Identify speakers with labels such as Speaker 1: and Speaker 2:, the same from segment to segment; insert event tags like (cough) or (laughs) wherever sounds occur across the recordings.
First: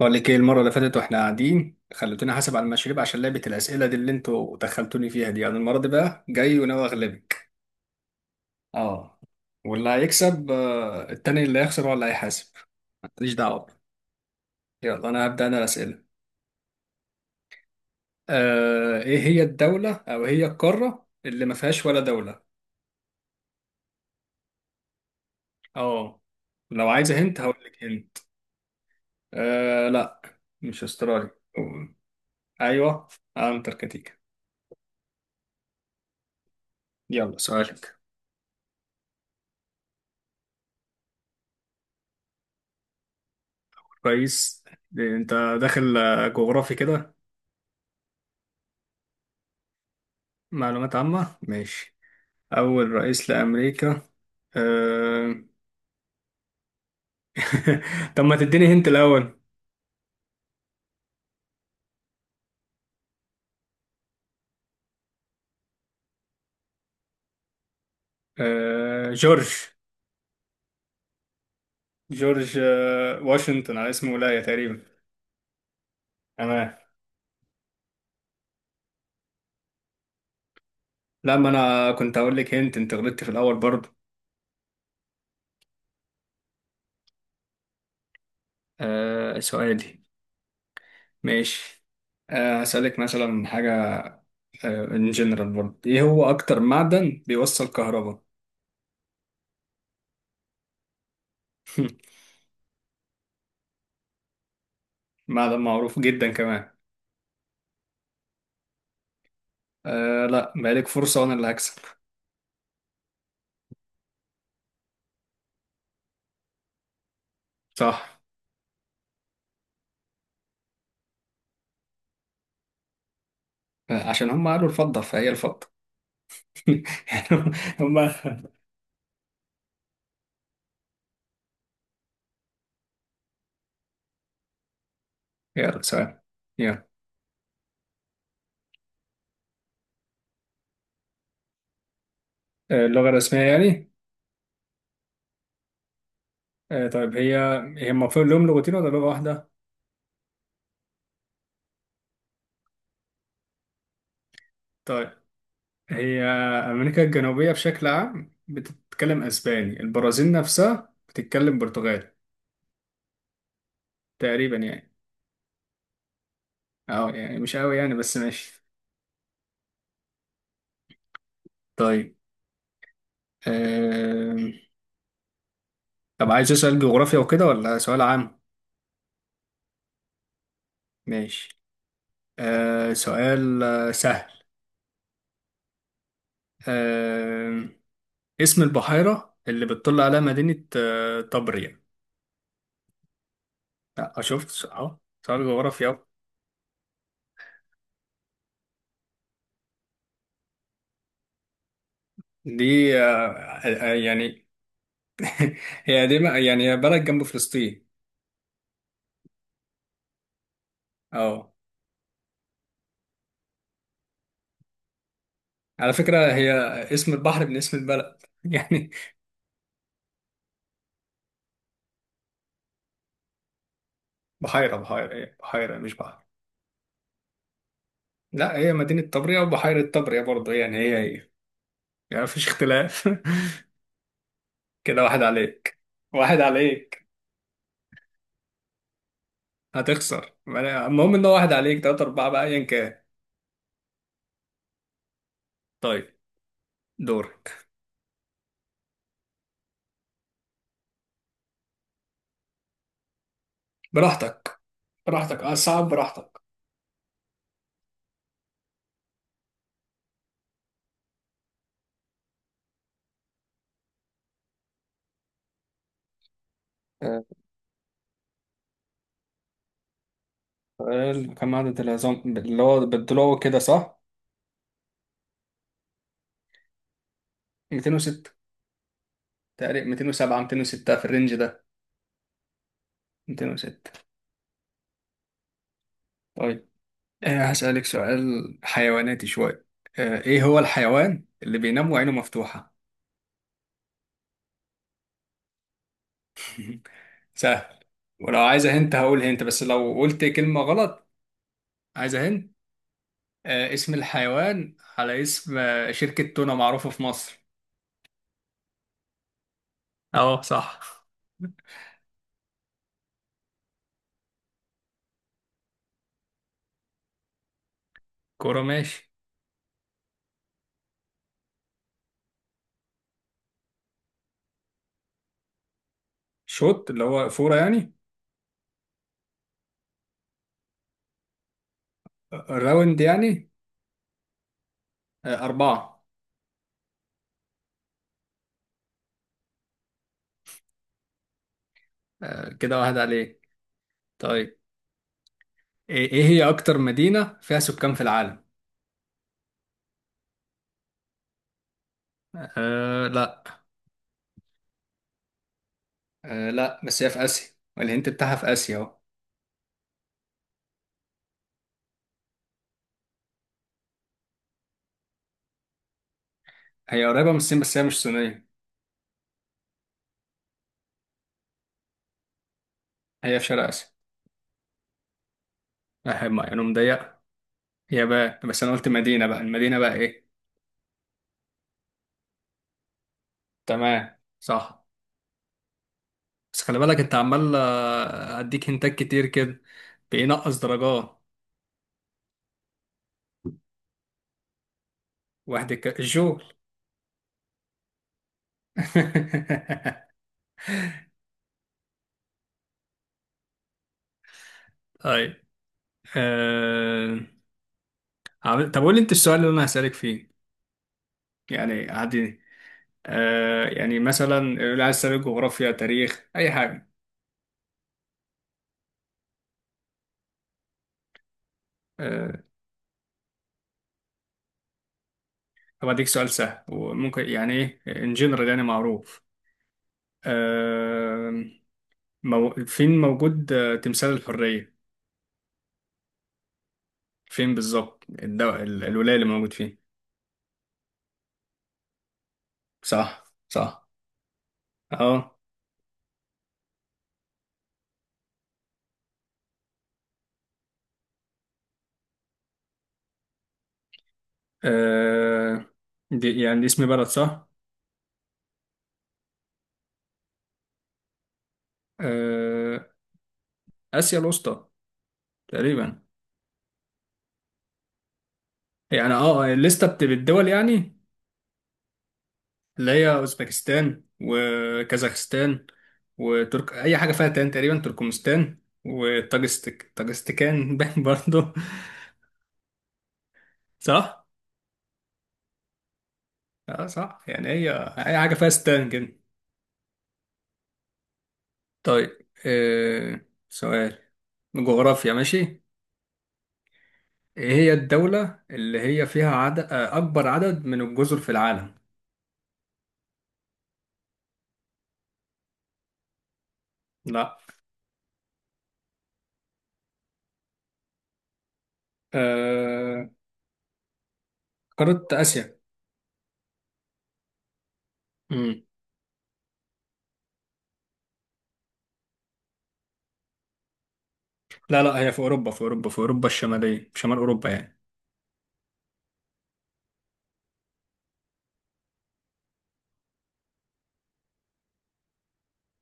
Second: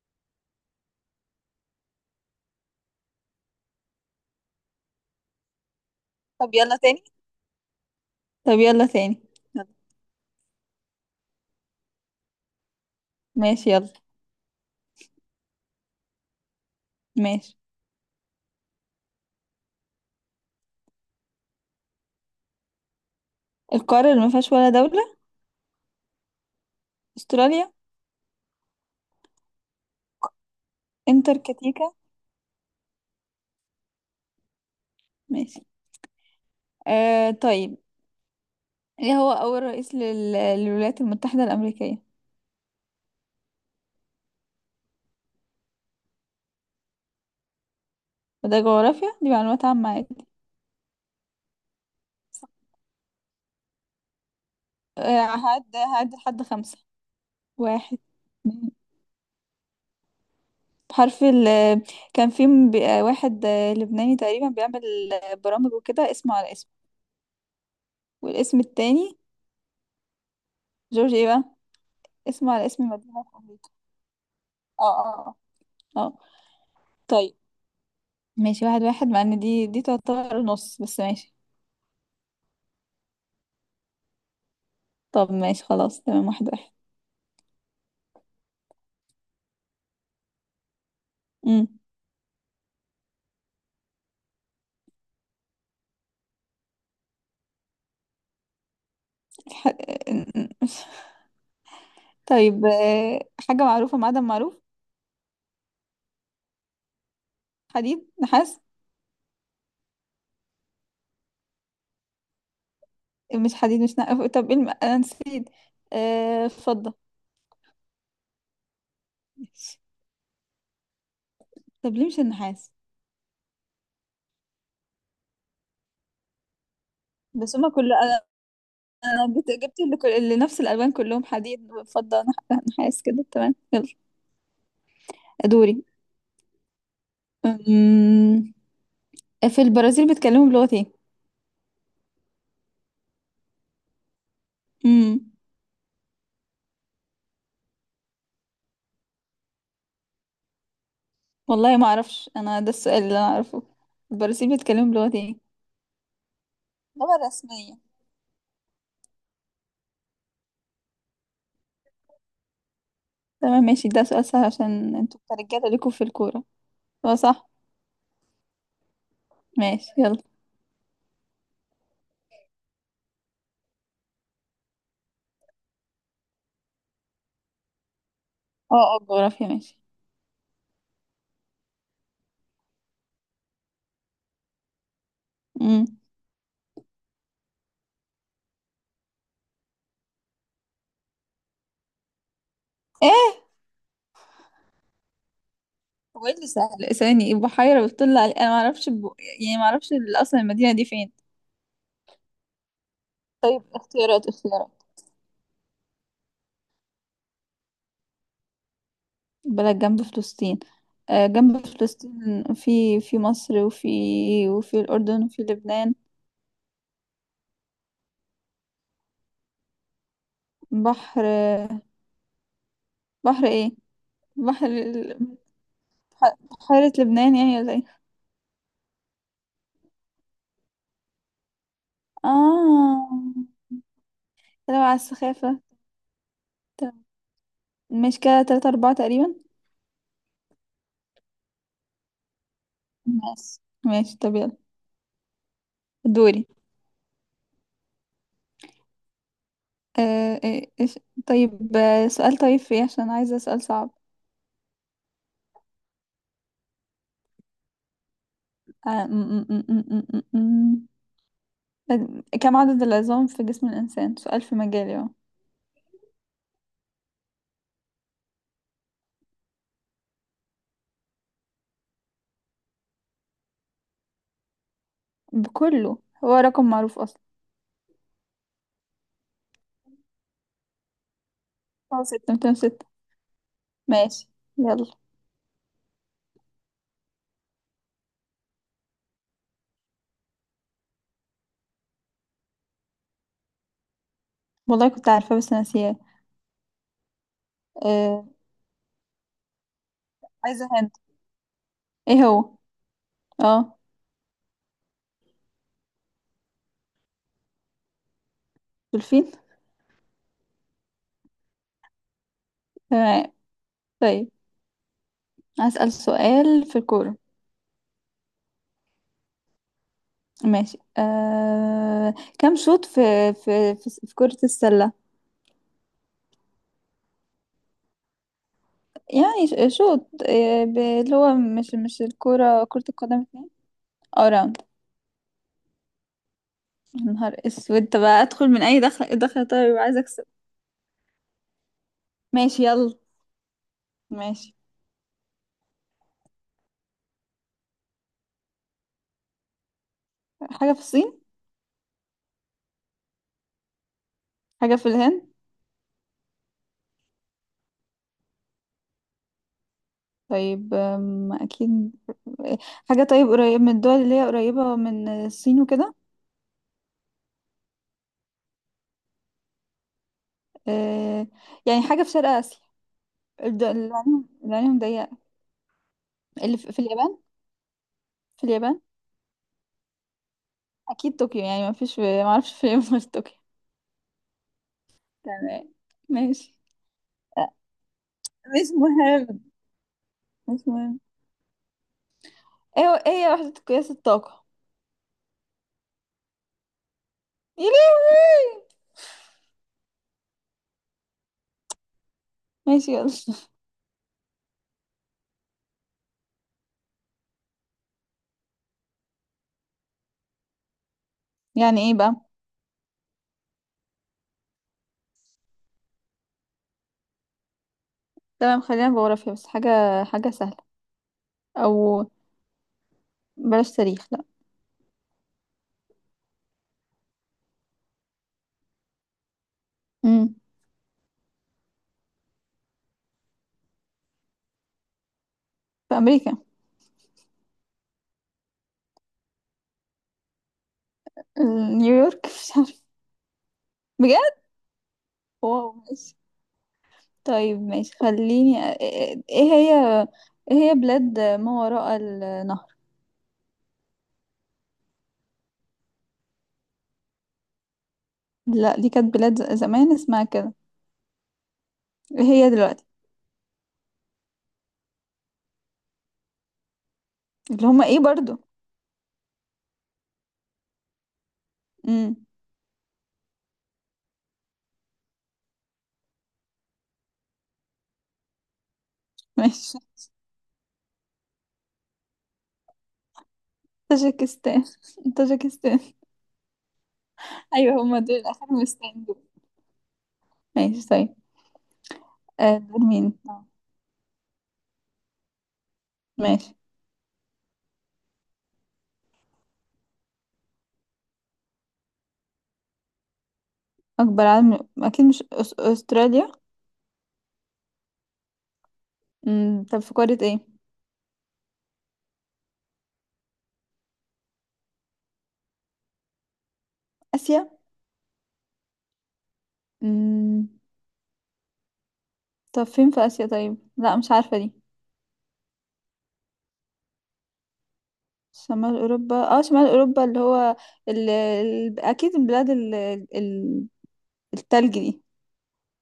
Speaker 1: بقول لك ايه المره اللي فاتت واحنا قاعدين خلتوني حاسب على المشاريب عشان لعبه الاسئله دي اللي انتوا دخلتوني فيها دي، انا المره دي بقى
Speaker 2: طب
Speaker 1: جاي
Speaker 2: يلا
Speaker 1: وناوي
Speaker 2: تاني
Speaker 1: اغلبك.
Speaker 2: طب يلا
Speaker 1: اه،
Speaker 2: تاني يلا.
Speaker 1: واللي هيكسب التاني اللي هيخسر هو اللي هيحاسب. ماليش
Speaker 2: ماشي
Speaker 1: دعوه.
Speaker 2: يلا.
Speaker 1: يلا انا هبدا الاسئله.
Speaker 2: ماشي.
Speaker 1: ايه هي الدوله او إيه هي القاره اللي ما فيهاش ولا دوله؟
Speaker 2: القارة اللي ما فيهاش ولا دولة.
Speaker 1: اه، لو عايزه هنت هقول
Speaker 2: استراليا.
Speaker 1: لك هنت. آه لا، مش استراليا.
Speaker 2: انتركتيكا.
Speaker 1: ايوه، انتاركتيكا.
Speaker 2: ماشي.
Speaker 1: يلا
Speaker 2: طيب.
Speaker 1: سؤالك.
Speaker 2: ايه هو اول رئيس للولايات المتحدة الأمريكية؟
Speaker 1: كويس. إيه، انت داخل جغرافي كده.
Speaker 2: وده جغرافيا، دي معلومات عامة عادي.
Speaker 1: معلومات عامة ماشي. أول رئيس لأمريكا. أه...
Speaker 2: هعد لحد 5. واحد.
Speaker 1: (laughs) طب ما تديني
Speaker 2: اتنين.
Speaker 1: هنت الأول.
Speaker 2: بحرف ال، كان في واحد لبناني تقريبا بيعمل برامج وكده، اسمه على اسمه. والاسم التاني
Speaker 1: جورج.
Speaker 2: جورج ايه بقى؟ اسمه
Speaker 1: جورج
Speaker 2: على اسم مدينة في أمريكا.
Speaker 1: واشنطن، على اسم ولاية تقريبا.
Speaker 2: اه اه. اه آه.
Speaker 1: تمام.
Speaker 2: طيب، ماشي 1-1، مع ان دي تعتبر نص بس ماشي.
Speaker 1: لا، ما أنا كنت هقول لك هنت، أنت غلطت في الأول برضه.
Speaker 2: طب ماشي خلاص، تمام 1-1.
Speaker 1: سؤالي.
Speaker 2: امم
Speaker 1: ماشي. هسألك مثلا حاجة، ان جنرال برضه. إيه هو أكتر معدن بيوصل كهرباء؟
Speaker 2: الح... (laughs)
Speaker 1: (laughs)
Speaker 2: طيب حاجة معروفة، معدن معروف.
Speaker 1: معدن معروف جدا كمان.
Speaker 2: حديد، نحاس.
Speaker 1: لا، بقالك فرصة وأنا اللي هكسب.
Speaker 2: مش حديد مش نحاس، طب ايه الم... انا نسيت. فضة.
Speaker 1: صح،
Speaker 2: ماشي. طب ليه مش النحاس؟
Speaker 1: عشان هم قالوا الفضة فهي الفضة. (laughs) يعني.
Speaker 2: بس هما كل
Speaker 1: هم.
Speaker 2: انا، أنا جبت اللي كل... اللي نفس الالوان كلهم، حديد فضة نحاس كده، تمام يلا. دوري.
Speaker 1: يلا سؤال. يلا.
Speaker 2: أمم، في البرازيل بيتكلموا بلغة ايه؟
Speaker 1: اللغة الرسمية يعني.
Speaker 2: امم
Speaker 1: طيب هي، هي المفروض لهم لغتين ولا لغة واحدة؟
Speaker 2: والله ما اعرفش انا، ده السؤال اللي انا اعرفه. البرازيل بيتكلموا
Speaker 1: طيب،
Speaker 2: بلغة ايه؟
Speaker 1: هي أمريكا
Speaker 2: اللغة
Speaker 1: الجنوبية
Speaker 2: الرسمية.
Speaker 1: بشكل عام بتتكلم أسباني، البرازيل نفسها بتتكلم برتغالي.
Speaker 2: تمام ماشي، ده سؤال سهل
Speaker 1: تقريبا يعني.
Speaker 2: عشان انتوا كرجالة ليكوا في الكورة.
Speaker 1: أه
Speaker 2: اه
Speaker 1: يعني
Speaker 2: صح.
Speaker 1: مش أوي يعني، بس ماشي.
Speaker 2: ماشي يلا.
Speaker 1: طيب. آم، طب عايز سؤال جغرافيا وكده ولا سؤال عام؟
Speaker 2: اه اه، جغرافيا ماشي.
Speaker 1: ماشي. آه، سؤال آه،
Speaker 2: امم
Speaker 1: سهل. اسم البحيرة اللي بتطل عليها مدينة طبريا.
Speaker 2: ايه
Speaker 1: لا شفت اهو. سؤال جغرافيا أهو.
Speaker 2: هو؟ ايه اللي سهل؟ لا، ثواني. بحيرة بتطل علي، انا ما اعرفش يعني ما اعرفش اصلا المدينة دي فين.
Speaker 1: دي آه،
Speaker 2: طيب،
Speaker 1: آه، آه،
Speaker 2: اختيارات
Speaker 1: يعني.
Speaker 2: اختيارات.
Speaker 1: (laughs) هي قديمة يعني، هي بلد جنب فلسطين.
Speaker 2: بلد جنب فلسطين؟ آه
Speaker 1: اه،
Speaker 2: جنب فلسطين، في مصر وفي، وفي الأردن وفي
Speaker 1: على
Speaker 2: لبنان.
Speaker 1: فكرة هي اسم البحر من اسم البلد، (laughs) يعني.
Speaker 2: بحر. بحر ايه؟ بحر
Speaker 1: بحيرة هي بحيرة مش بحر.
Speaker 2: ح- حارة لبنان يعني ولا ايه؟
Speaker 1: لا، هي مدينة طبريا وبحيرة طبريا برضه، يعني هي هي، يعني مفيش اختلاف.
Speaker 2: اه، لو
Speaker 1: (laughs)
Speaker 2: على
Speaker 1: كده واحد
Speaker 2: السخافة.
Speaker 1: عليك، واحد
Speaker 2: طب
Speaker 1: عليك.
Speaker 2: ماشي كده، 3-4 تقريبا.
Speaker 1: هتخسر ما أنا- المهم ان هو واحد عليك، تلاتة أربعة بقى أيا كان.
Speaker 2: ماشي. ماشي طب يلا.
Speaker 1: طيب.
Speaker 2: دوري.
Speaker 1: دورك.
Speaker 2: إيش. طيب سؤال، طيب فيه عشان عايزة سؤال صعب.
Speaker 1: براحتك، براحتك. اه صعب، براحتك.
Speaker 2: آه م- م- م- م- م- م- م. كم عدد العظام في جسم الإنسان؟ سؤال في مجالي اهو.
Speaker 1: آه، سؤال. كم عدد العظام اللي هو بالضلوع كده، صح؟
Speaker 2: بكله. هو رقم معروف أصلا.
Speaker 1: 206. تقريبا 207، 206، في الرينج ده.
Speaker 2: اه، ستة، 206.
Speaker 1: 206.
Speaker 2: ماشي يلا.
Speaker 1: طيب، آه هسألك سؤال حيواناتي شوية. آه، ايه هو الحيوان اللي بينام وعينه مفتوحة؟
Speaker 2: والله كنت عارفة بس ناسياه.
Speaker 1: (laughs) سهل.
Speaker 2: آه.
Speaker 1: ولو عايزة هنت هقول هنت بس لو قلت كلمة
Speaker 2: عايزة هند.
Speaker 1: غلط.
Speaker 2: ايه
Speaker 1: عايزة هنت.
Speaker 2: هو؟ اه،
Speaker 1: اسم الحيوان على اسم شركة تونة معروفة في مصر.
Speaker 2: دولفين.
Speaker 1: اه صح.
Speaker 2: تمام. طيب أسأل سؤال في الكورة.
Speaker 1: كورة ماشي.
Speaker 2: ماشي. كم شوط في، في في كرة السلة؟
Speaker 1: شوت اللي هو فورة يعني.
Speaker 2: يعني شوط، اللي هو مش الكورة، كرة
Speaker 1: راوند
Speaker 2: القدم اتنين.
Speaker 1: يعني.
Speaker 2: اه، راوند.
Speaker 1: أربعة.
Speaker 2: يا نهار اسود، طب ادخل من اي، دخل دخل، طيب يبقى عايز اكسب. ماشي
Speaker 1: كده
Speaker 2: يلا.
Speaker 1: واحد عليك.
Speaker 2: ماشي.
Speaker 1: طيب، إيه، إيه هي أكتر مدينة فيها سكان في العالم؟
Speaker 2: حاجة في الصين.
Speaker 1: أه لا.
Speaker 2: حاجة في الهند.
Speaker 1: أه لا، بس هي في آسيا، والهنت بتاعها في آسيا أهو.
Speaker 2: طيب اكيد حاجة، طيب قريب من الدول اللي هي قريبة من الصين وكده.
Speaker 1: هي قريبة من الصين بس هي مش صينية.
Speaker 2: آه، يعني حاجة في شرق آسيا.
Speaker 1: هي في شرق آسيا.
Speaker 2: اللي عليهم، اللي عليهم ضيقة.
Speaker 1: أحب يعني
Speaker 2: اللي في، في اليابان.
Speaker 1: مضيقة. هي بقى،
Speaker 2: في
Speaker 1: بس أنا
Speaker 2: اليابان،
Speaker 1: قلت مدينة، بقى المدينة بقى إيه؟
Speaker 2: اكيد طوكيو، يعني ما فيش، ما اعرفش فين غير طوكيو.
Speaker 1: تمام صح.
Speaker 2: تمام. ماشي.
Speaker 1: بس خلي بالك أنت
Speaker 2: آه،
Speaker 1: عمال
Speaker 2: مش
Speaker 1: أديك هنتات كتير
Speaker 2: مهم.
Speaker 1: كده. بينقص
Speaker 2: مش مهم.
Speaker 1: درجات.
Speaker 2: ايه هي وحدة قياس الطاقة؟
Speaker 1: الجول.
Speaker 2: يا لهوي.
Speaker 1: (laughs)
Speaker 2: ماشي يلا.
Speaker 1: طيب. أه... طب قول لي أنت السؤال اللي أنا هسألك فيه،
Speaker 2: يعني
Speaker 1: يعني
Speaker 2: ايه بقى؟
Speaker 1: عادي. آه يعني مثلا اللي عايز تسأل جغرافيا، تاريخ، أي حاجة.
Speaker 2: تمام، خلينا جغرافيا بس. حاجة، حاجة سهلة. او،
Speaker 1: آه،
Speaker 2: بلاش تاريخ لا.
Speaker 1: طب أديك سؤال سهل وممكن، يعني إيه، إن جنرال يعني معروف.
Speaker 2: امم
Speaker 1: آه، مو فين موجود تمثال الحرية؟
Speaker 2: في امريكا.
Speaker 1: فين بالظبط الولاية اللي موجود فين.
Speaker 2: نيويورك. (laughs) مش عارفة
Speaker 1: صح صح.
Speaker 2: بجد.
Speaker 1: أهو.
Speaker 2: واو ماشي. طيب ماشي خليني ايه هي، ايه هي بلاد ما وراء النهر.
Speaker 1: اه، دي يعني دي اسم بلد صح.
Speaker 2: لا دي كانت بلاد زمان اسمها كده. إيه هي دلوقتي؟
Speaker 1: آه، آسيا الوسطى تقريبا.
Speaker 2: اللي هما ايه برضو؟
Speaker 1: يعني اه الليستة بالدول يعني،
Speaker 2: امم
Speaker 1: اللي هي اوزبكستان وكازاخستان، وترك اي حاجه فيها تان، تقريبا تركمستان،
Speaker 2: ماشي.
Speaker 1: وطاجستك طاجستكان. (laughs) باين برضه. صح.
Speaker 2: طاجيكستان. (laughs) طاجيكستان.
Speaker 1: اه صح يعني هي.
Speaker 2: ايوه هما
Speaker 1: اي
Speaker 2: دول،
Speaker 1: حاجه فيها ستان
Speaker 2: افغانستان
Speaker 1: كده.
Speaker 2: دول. ماشي طيب.
Speaker 1: طيب
Speaker 2: دول مين
Speaker 1: آه سؤال. جغرافيا ماشي.
Speaker 2: ماشي.
Speaker 1: ايه هي الدوله اللي هي فيها عدد اكبر عدد من الجزر في العالم؟
Speaker 2: اكبر عالم، اكيد مش استراليا.
Speaker 1: لا.
Speaker 2: طب في قارة ايه؟
Speaker 1: آه. قاره اسيا.
Speaker 2: اسيا.
Speaker 1: مم.
Speaker 2: امم طب فين في اسيا؟ طيب لا، مش عارفة دي.
Speaker 1: لا لا، هي في اوروبا، في اوروبا، في اوروبا الشماليه، شمال اوروبا يعني.
Speaker 2: شمال اوروبا؟ اه شمال اوروبا، اللي هو اكيد البلاد ال... التلج دي.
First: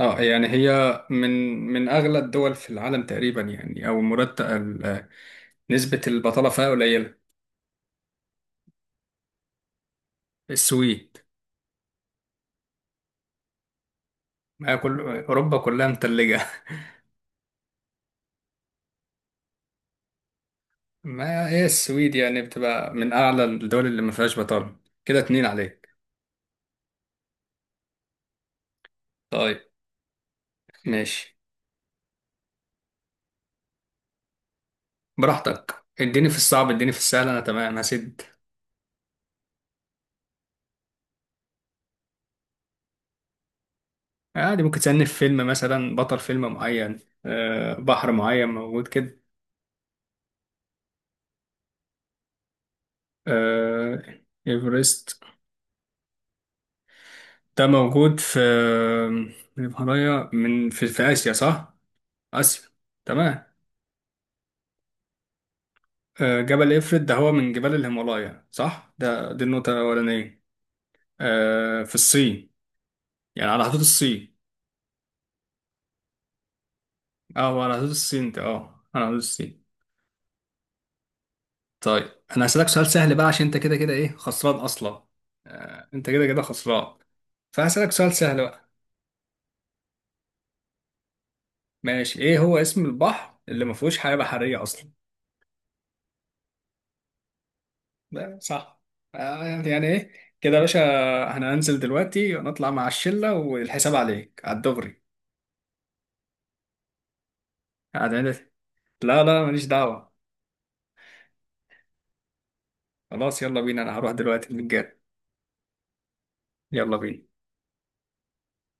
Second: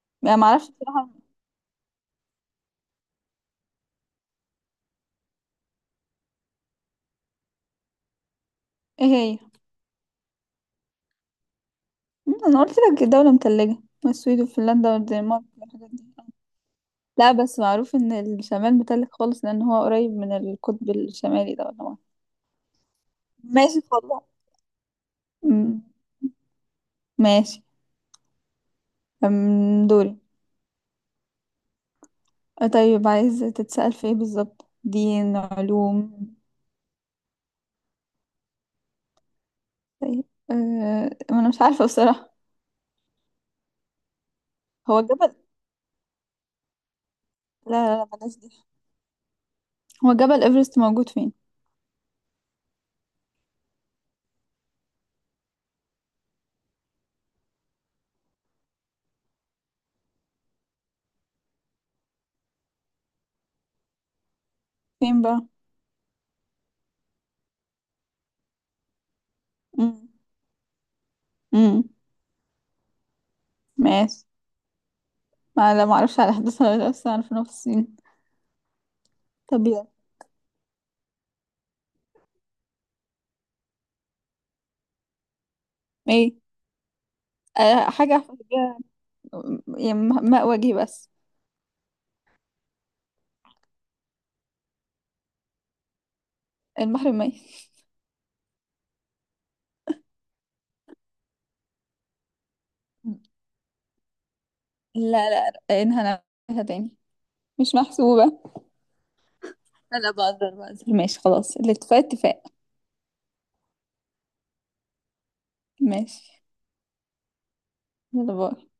Speaker 1: اه
Speaker 2: يعني
Speaker 1: يعني
Speaker 2: معرفش
Speaker 1: هي،
Speaker 2: بصراحة.
Speaker 1: من من اغلى الدول في العالم تقريبا، يعني او مرتب نسبة البطالة فيها قليلة.
Speaker 2: ايه هي؟
Speaker 1: السويد.
Speaker 2: انا قلت لك دولة متلجة، السويد
Speaker 1: ما
Speaker 2: وفنلندا
Speaker 1: كل
Speaker 2: والدنمارك
Speaker 1: اوروبا كلها
Speaker 2: والحاجات دي.
Speaker 1: متلجة.
Speaker 2: لا، بس معروف ان الشمال متلج خالص لان هو قريب من القطب
Speaker 1: (laughs) ما
Speaker 2: الشمالي
Speaker 1: هي
Speaker 2: ده ولا
Speaker 1: السويد يعني بتبقى من اعلى
Speaker 2: ماشي
Speaker 1: الدول اللي ما
Speaker 2: خلاص.
Speaker 1: فيهاش بطالة. كده اتنين
Speaker 2: أمم،
Speaker 1: عليك.
Speaker 2: ماشي.
Speaker 1: طيب
Speaker 2: دوري.
Speaker 1: ماشي.
Speaker 2: طيب عايز تتسأل في ايه بالظبط، دين،
Speaker 1: براحتك، اديني
Speaker 2: علوم؟
Speaker 1: في الصعب، اديني في السهل، انا تمام هسد.
Speaker 2: طيب. أه... ما انا مش عارفة بصراحة.
Speaker 1: عادي ممكن
Speaker 2: هو
Speaker 1: تسألني في
Speaker 2: جبل،
Speaker 1: فيلم مثلا بطل فيلم معين.
Speaker 2: لا
Speaker 1: آه
Speaker 2: لا لا
Speaker 1: بحر
Speaker 2: بلاش
Speaker 1: معين
Speaker 2: دي.
Speaker 1: موجود كده.
Speaker 2: هو جبل ايفرست موجود فين؟
Speaker 1: آه ايفرست ده موجود في الهيمالايا، من في آسيا صح؟ آسيا. تمام.
Speaker 2: فين بقى؟
Speaker 1: آه، جبل إفرت ده هو من جبال الهيمالايا صح؟ ده دي النقطة
Speaker 2: امم
Speaker 1: الأولانية. آه،
Speaker 2: امم
Speaker 1: في الصين. يعني على حدود
Speaker 2: ماشي.
Speaker 1: الصين.
Speaker 2: ما لا، ما اعرفش على حدث ولا لا، بس اعرف
Speaker 1: اه،
Speaker 2: انه في
Speaker 1: هو على حدود
Speaker 2: الصين.
Speaker 1: الصين، ده اه على حدود الصين.
Speaker 2: طب يلا.
Speaker 1: طيب، أنا هسألك سؤال سهل بقى عشان أنت كده كده إيه، خسران أصلا. آه، أنت كده
Speaker 2: ايه.
Speaker 1: كده خسران، فهسألك سؤال
Speaker 2: حاجة
Speaker 1: سهل
Speaker 2: أحفظ
Speaker 1: بقى.
Speaker 2: بيها، يعني ماء وجهي بس.
Speaker 1: ماشي. إيه هو اسم البحر اللي ما فيهوش حياة بحرية أصلا؟
Speaker 2: البحر الميت.
Speaker 1: صح. يعني ايه كده يا باشا، انا هنزل دلوقتي ونطلع مع الشلة والحساب عليك على الدغري.
Speaker 2: لا لا، رقانها نعملها تاني، مش
Speaker 1: قاعد عندك.
Speaker 2: محسوبة.
Speaker 1: لا لا، ماليش
Speaker 2: انا
Speaker 1: دعوة.
Speaker 2: بقدر، بقدر، ماشي خلاص، الاتفاق اتفاق.
Speaker 1: خلاص يلا بينا، انا هروح دلوقتي المتجر.
Speaker 2: ماشي
Speaker 1: يلا بينا.
Speaker 2: يلا. باي.